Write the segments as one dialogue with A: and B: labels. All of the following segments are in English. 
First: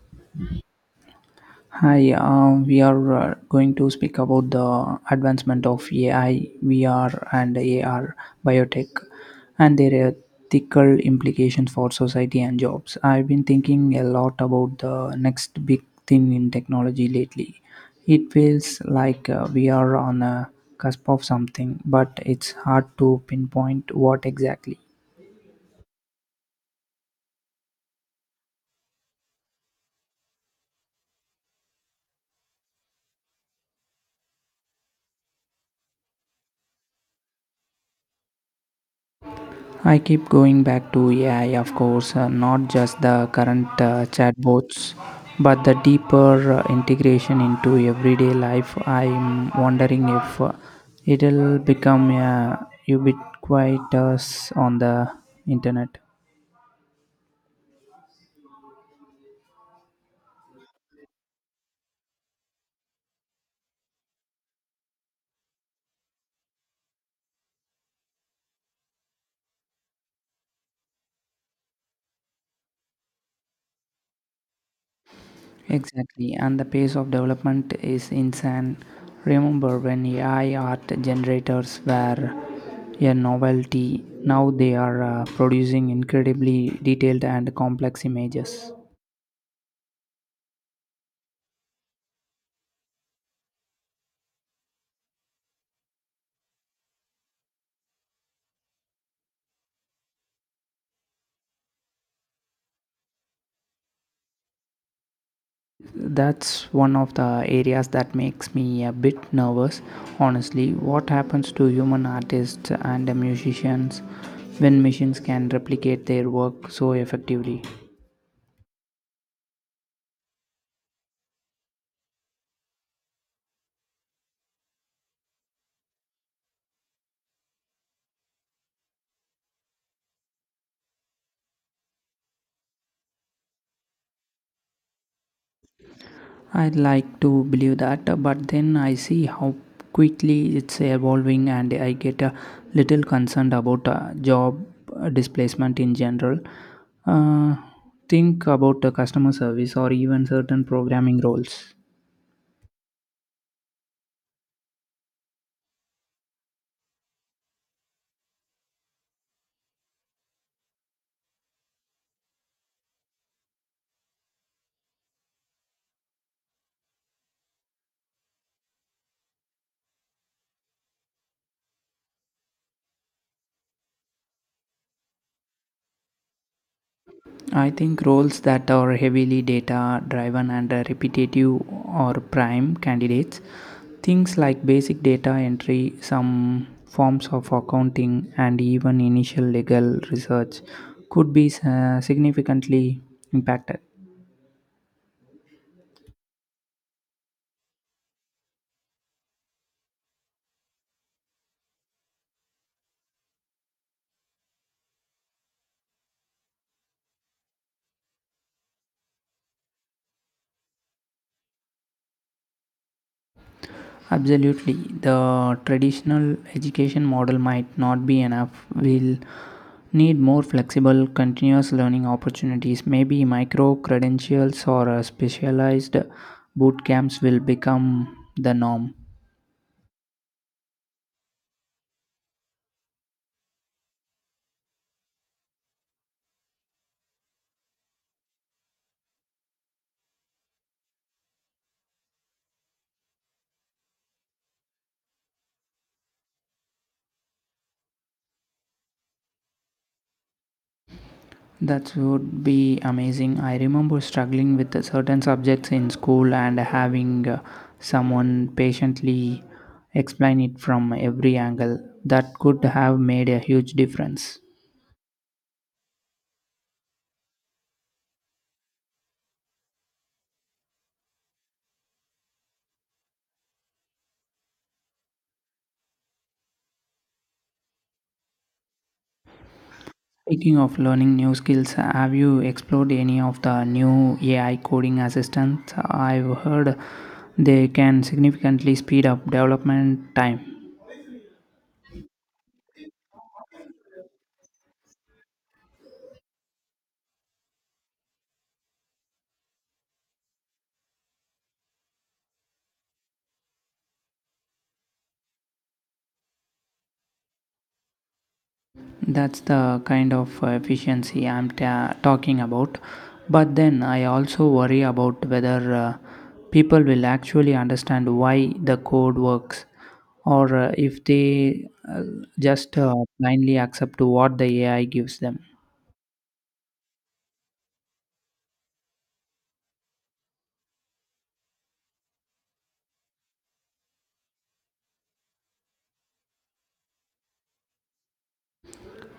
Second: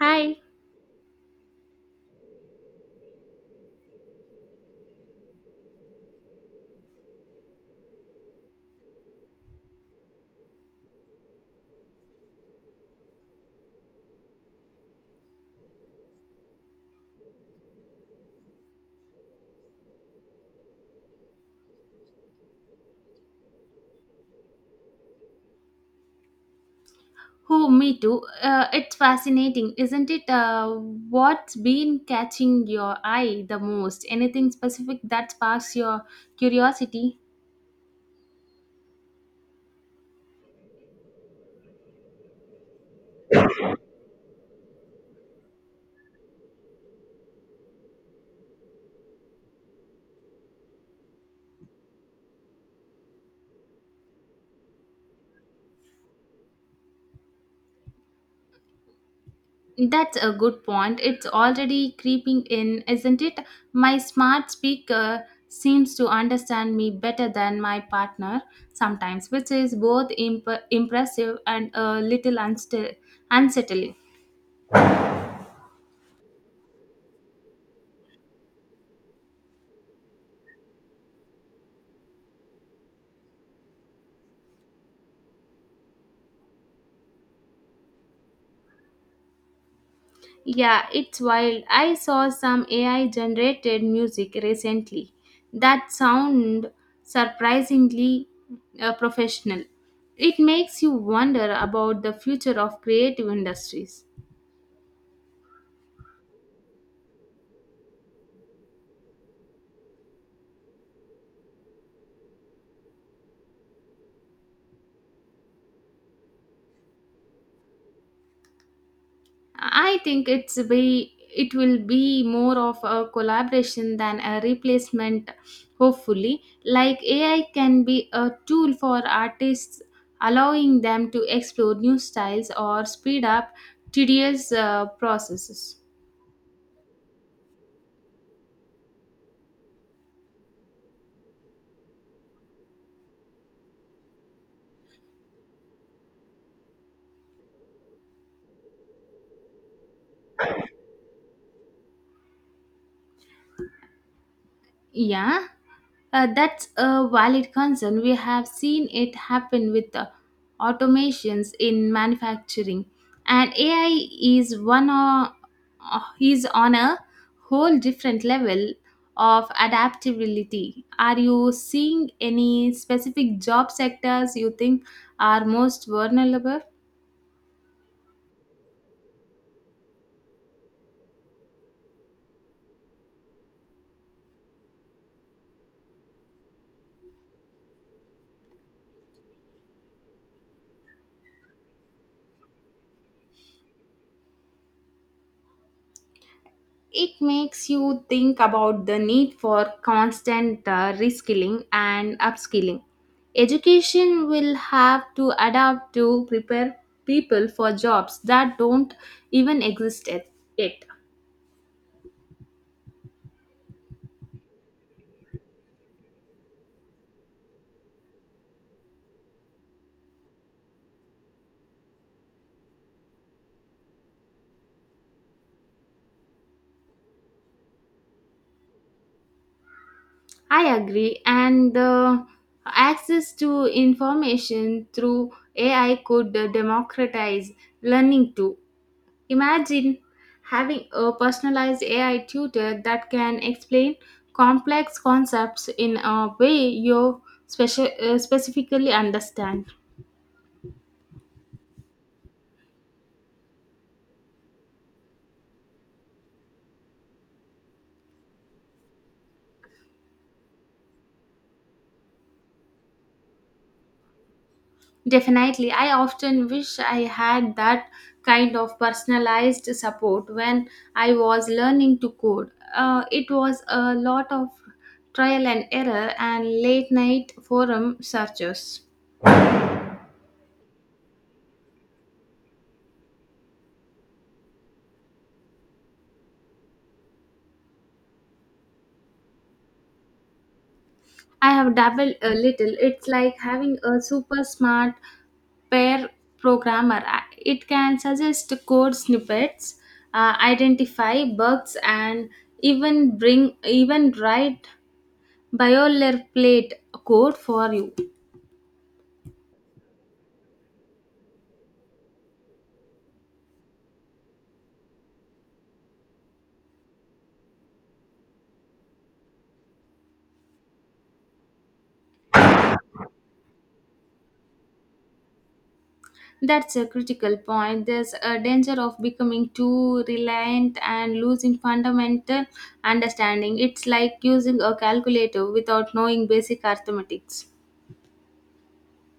A: Hi.
B: Hi, we are going to speak about the advancement of AI, VR, and AR biotech and their ethical implications for society and jobs. I've been thinking a lot about the next big thing in technology lately. It feels like we are on a cusp of something, but it's hard to pinpoint what exactly.
A: Me too. It's fascinating, isn't it? What's been catching your eye the most? Anything specific that sparks your curiosity?
B: I keep going back to AI, of course, not just the current chatbots, but the deeper integration into everyday life. I'm wondering if it'll become a ubiquitous on the internet.
A: That's a good point. It's already creeping in, isn't it? My smart speaker seems to understand me better than my partner sometimes, which is both impressive and a little unsettling.
B: Exactly, and the pace of development is insane. Remember when AI art generators were a novelty, now they are producing incredibly detailed and complex images.
A: Yeah, it's wild. I saw some AI generated music recently that sound surprisingly professional. It makes you wonder about the future of creative industries.
B: That's one of the areas that makes me a bit nervous, honestly. What happens to human artists and musicians when machines can replicate their work so effectively?
A: I think it will be more of a collaboration than a replacement, hopefully. Like AI can be a tool for artists, allowing them to explore new styles or speed up tedious processes.
B: I'd like to believe that, but then I see how quickly it's evolving and I get a little concerned about job displacement in general. uh, think about the customer service or even certain programming roles.
A: Yeah. That's a valid concern. We have seen it happen with the automations in manufacturing, and AI is one o- is on a whole different level of adaptability. Are you seeing any specific job sectors you think are most vulnerable?
B: I think roles that are heavily data driven and repetitive are prime candidates. Things like basic data entry, some forms of accounting, and even initial legal research could be significantly impacted.
A: It makes you think about the need for constant reskilling and upskilling. Education will have to adapt to prepare people for jobs that don't even exist at- yet.
B: Absolutely. The traditional education model might not be enough. We'll need more flexible, continuous learning opportunities. Maybe micro credentials or specialized boot camps will become the norm.
A: I agree, and the access to information through AI could democratize learning too. Imagine having a personalized AI tutor that can explain complex concepts in a way you specifically understand.
B: That would be amazing. I remember struggling with certain subjects in school and having someone patiently explain it from every angle. That could have made a huge difference.
A: Definitely, I often wish I had that kind of personalized support when I was learning to code. It was a lot of trial and error and late night forum searches.
B: Speaking of learning new skills, have you explored any of the new AI coding assistants? I've heard they can significantly speed up development time.
A: I have dabbled a little. It's like having a super smart pair programmer. It can suggest code snippets, identify bugs, and even bring even write boilerplate code for you.
B: That's the kind of efficiency talking about. But then I also worry about whether people will actually understand why the code works or if they just blindly accept what the AI gives them.
A: That's a critical point. There's a danger of becoming too reliant and losing fundamental understanding. It's like using a calculator without knowing basic arithmetics.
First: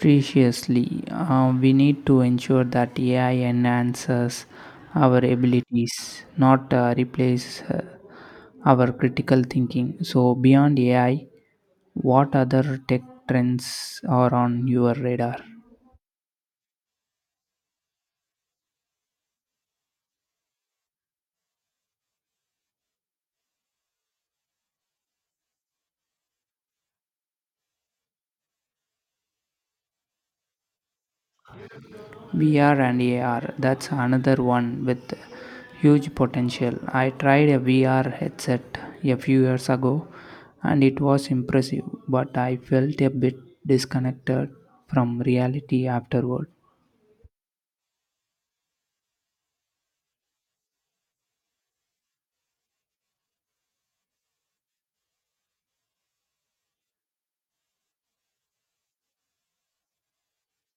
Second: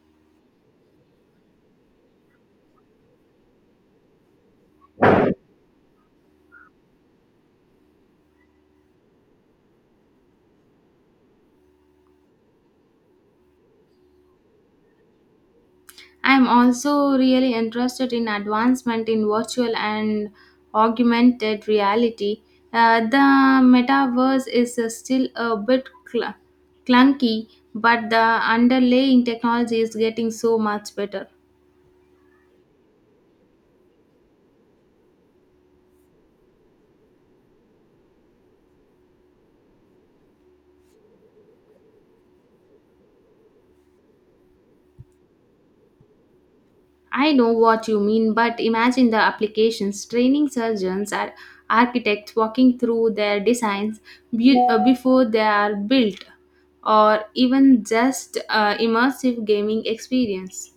B: Preciously, we need to ensure that AI enhances our abilities, not replace our critical thinking. So, beyond AI, what other tech trends are on your radar?
A: I am also really interested in advancement in virtual and augmented reality. The metaverse is still a bit clunky, but the underlying technology is getting so much better.
B: VR and AR, that's another one with huge potential. I tried a VR headset a few years ago and it was impressive, but I felt a bit disconnected from reality afterward.
A: I know what you mean, but imagine the applications: training surgeons, and architects walking through their designs before they are built, or even just immersive gaming experience.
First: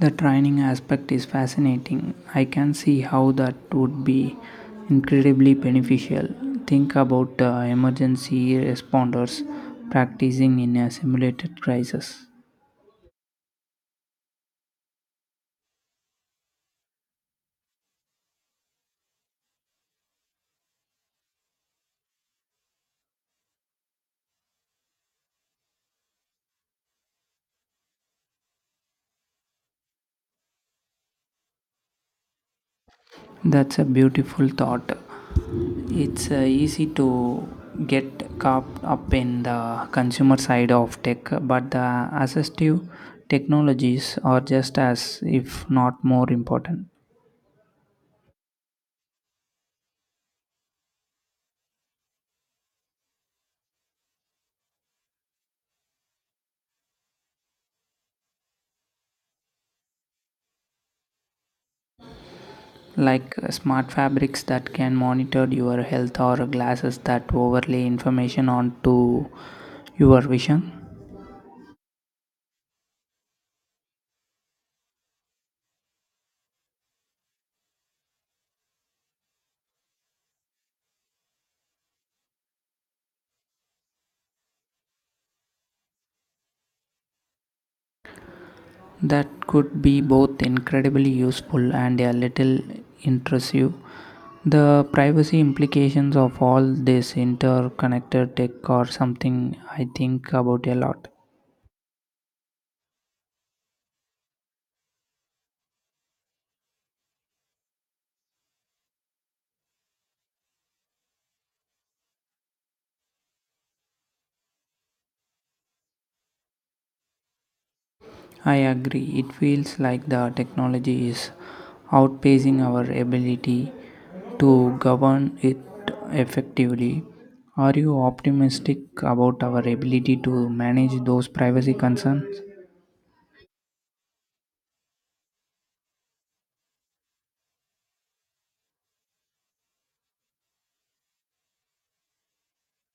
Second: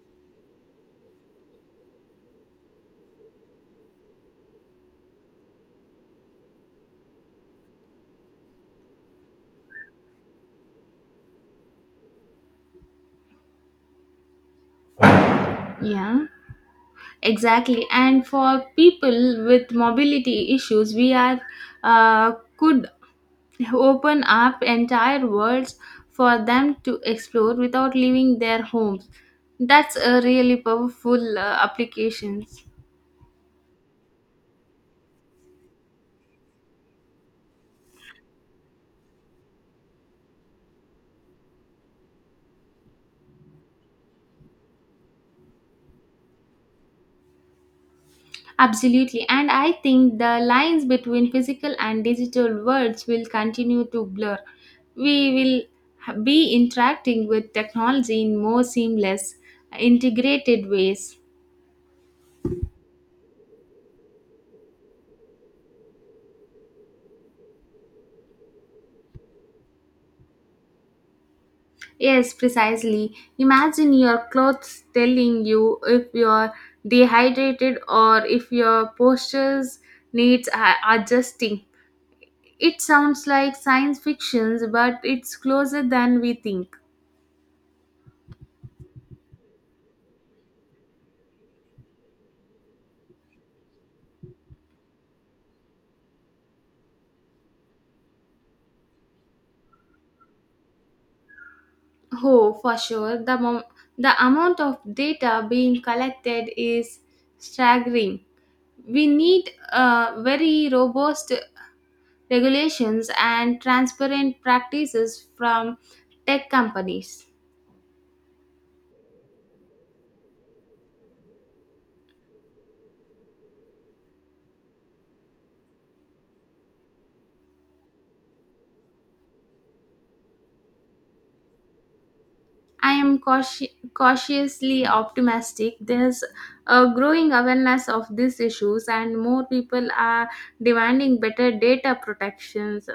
B: The training aspect is fascinating. I can see how that would be incredibly beneficial. Think about emergency responders practicing in a simulated crisis.
A: Yeah. Exactly, and for people with mobility issues, we are could open up entire worlds for them to explore without leaving their homes. That's a really powerful applications.
B: That's a beautiful thought. It's easy to get caught up in the consumer side of tech, but the assistive technologies are just as, if not more important.
A: Absolutely, and I think the lines between physical and digital worlds will continue to blur. We will be interacting with technology in more seamless, integrated ways.
B: Like smart fabrics that can monitor your health or glasses that overlay information onto your vision.
A: Yes, precisely. Imagine your clothes telling you if you're dehydrated or if your postures needs adjusting. It sounds like science fiction, but it's closer than we think.
B: That could be both incredibly useful and a little intrusive. The privacy implications of all this interconnected tech are something I think about a lot.
A: Oh, for sure. The amount of data being collected is staggering. We need very robust regulations and transparent practices from tech companies.
B: I agree. It feels like the technology is outpacing our ability to govern it effectively. Are you optimistic about our ability to manage those privacy concerns?
A: I am cautiously optimistic. There's a growing awareness of these issues, and more people are demanding better data protections.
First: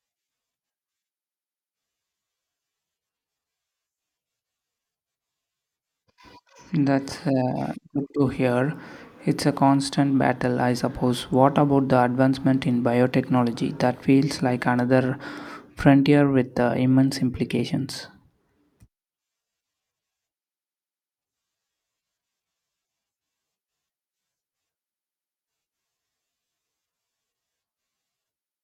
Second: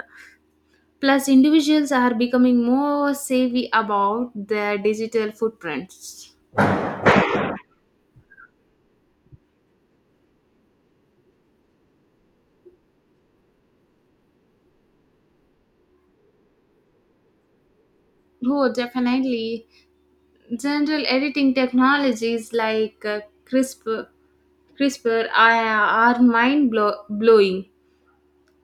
A: Plus, individuals are becoming more savvy about their digital footprints.
B: That's good to hear. It's a constant battle, I suppose. What about the advancement in biotechnology? That feels like another frontier with immense implications.
A: Oh, definitely. General editing technologies like CRISPR CRISPR are mind blowing.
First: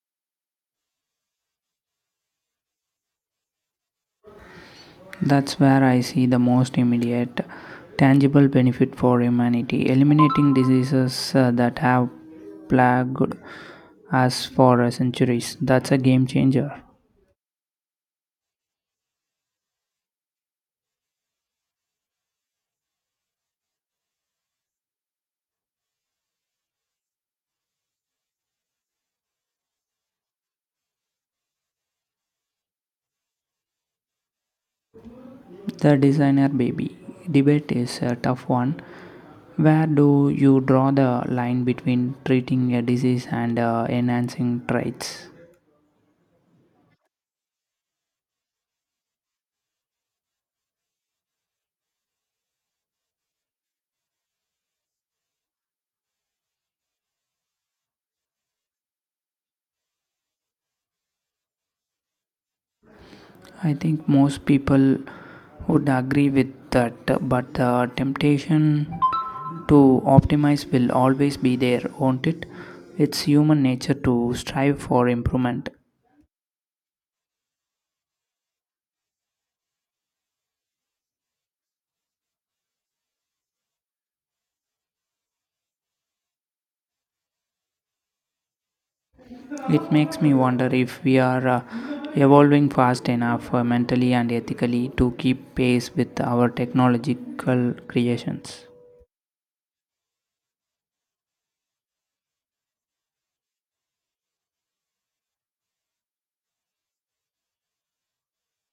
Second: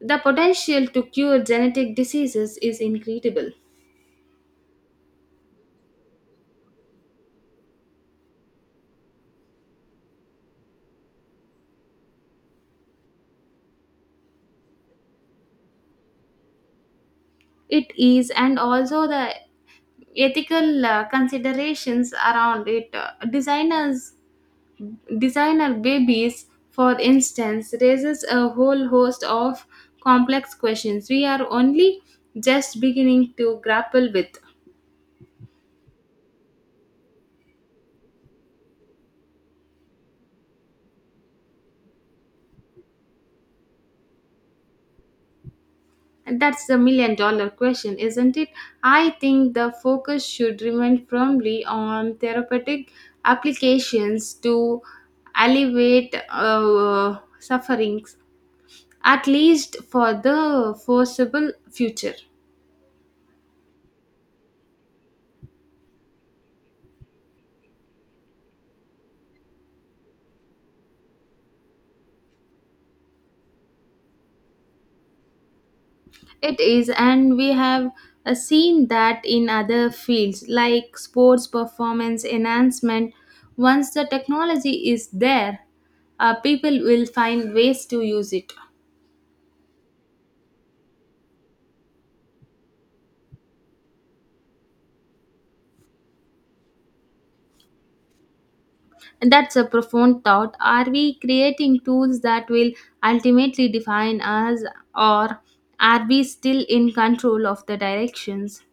A: The potential to cure genetic diseases is incredible.
B: That's where I see the most immediate, tangible benefit for humanity, eliminating diseases that have plagued us for centuries. That's a game changer.
A: It is, and also the ethical considerations around it. Designer babies, for instance, raises a whole host of complex questions we are only just beginning to grapple with.
B: The designer baby debate is a tough one. Where do you draw the line between treating a disease and enhancing traits?
A: And that's the million dollar question, isn't it? I think the focus should remain firmly on therapeutic applications to alleviate sufferings, at least for the foreseeable future.
B: I think most people would agree with that, but the temptation to optimize will always be there, won't it? It's human nature to strive for improvement.
A: It is, and we have seen that in other fields like sports performance enhancement. Once the technology is there, people will find ways to use it.
B: It makes me wonder if we are evolving fast enough mentally and ethically to keep pace with our technological creations.
A: And that's a profound thought. Are we creating tools that will ultimately define us, or are we still in control of the directions?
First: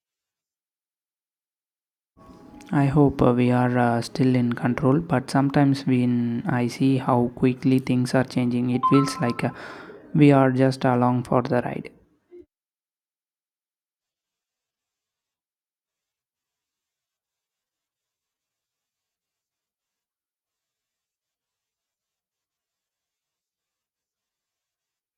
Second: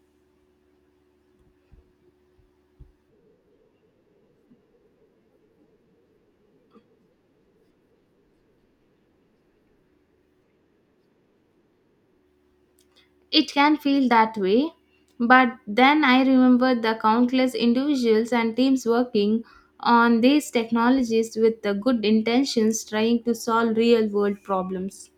B: I hope we are still in control, but sometimes when I see how quickly things are changing, it feels like we are just along for the ride.
A: It can feel that way, but then I remember the countless individuals and teams working on these technologies with the good intentions, trying to solve real world problems.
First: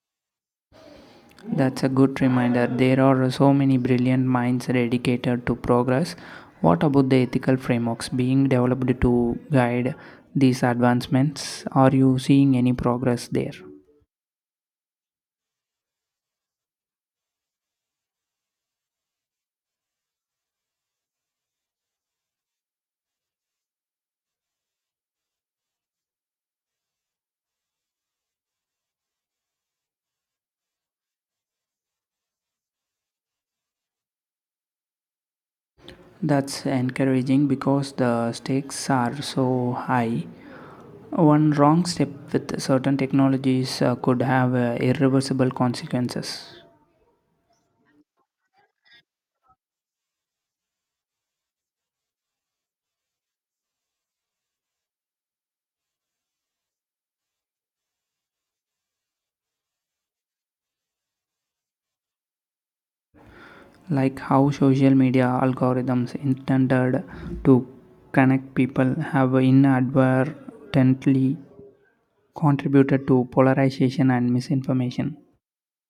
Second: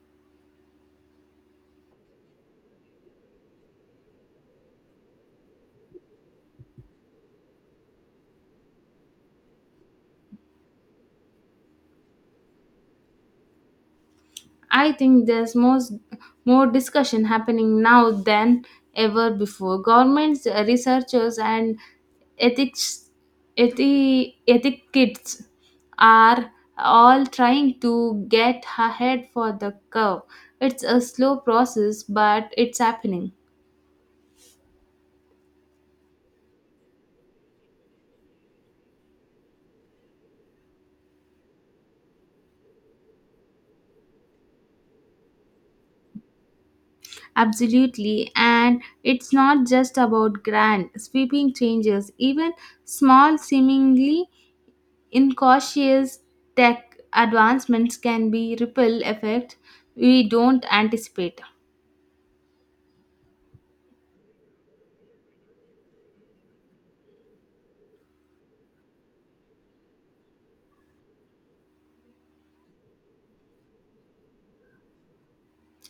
B: That's a good reminder. There are so many brilliant minds dedicated to progress. What about the ethical frameworks being developed to guide these advancements? Are you seeing any progress there?
A: I think more discussion happening now than ever before. Governments, researchers, and ethics ethic kids are all trying to get ahead for the curve. It's a slow process, but it's happening.
B: That's encouraging because the stakes are so high. One wrong step with certain technologies could have irreversible consequences.
A: Absolutely, and it's not just about grand, sweeping changes. Even small, seemingly incautious tech advancements can be ripple effect we don't anticipate.
B: Like how social media algorithms intended to connect people have inadvertently contributed to polarization and misinformation.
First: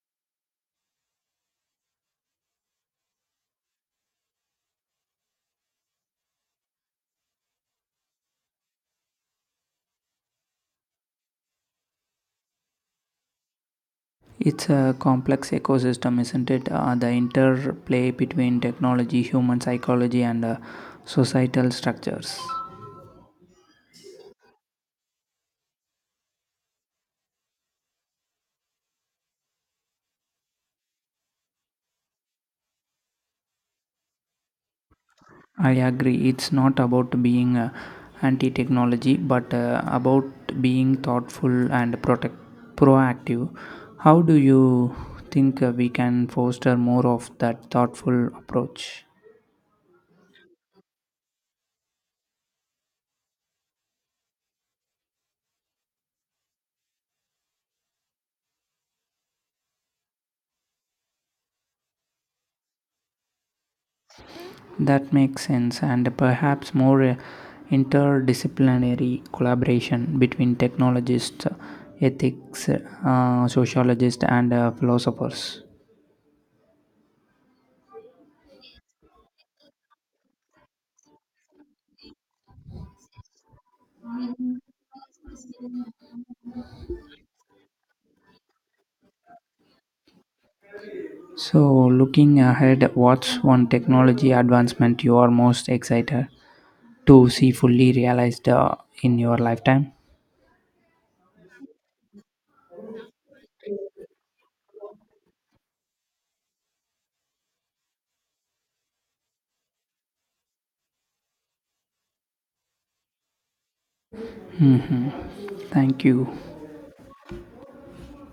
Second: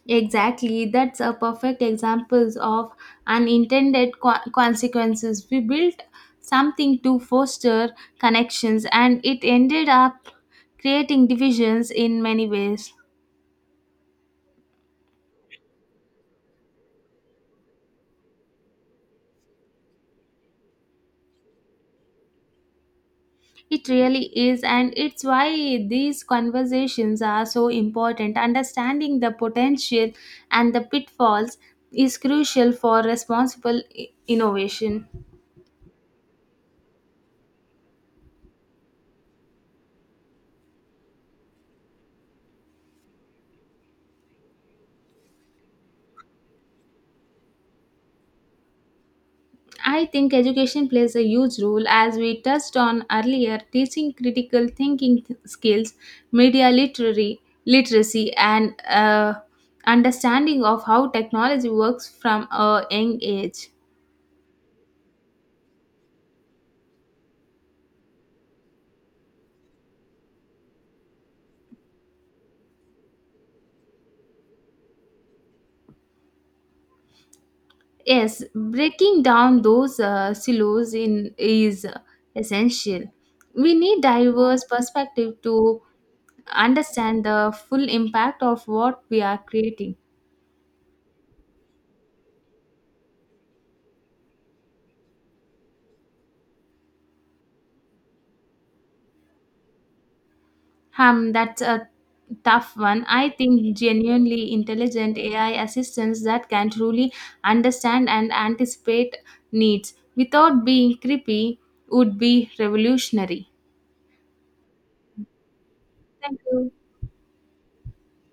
A: Exactly, that's a perfect example of unintended consequences. We built something to foster connections, and it ended up creating divisions in many ways.
B: It's a complex ecosystem, isn't it? The interplay between technology, human psychology, and societal structures.
A: It really is, and it's why these conversations are so important. Understanding the potential and the pitfalls is crucial for responsible innovation.
B: I agree. It's not about being anti technology, but about being proactive. How do you think we can foster more of that thoughtful approach?
A: I think education plays a huge role, as we touched on earlier: teaching critical thinking skills, media literary literacy, and understanding of how technology works from a young age.
B: That makes sense, and perhaps more interdisciplinary collaboration between technologists, ethics, sociologists, and philosophers.
A: Yes, breaking down those silos in is essential. We need diverse perspective to understand the full impact of what we are creating.
B: So, looking ahead, what's one technology advancement you are most excited to see fully realized in your lifetime?
A: That's a tough one. I think genuinely intelligent AI assistants that can truly understand and anticipate needs without being creepy would be revolutionary.
B: Thank you.
A: Thank you.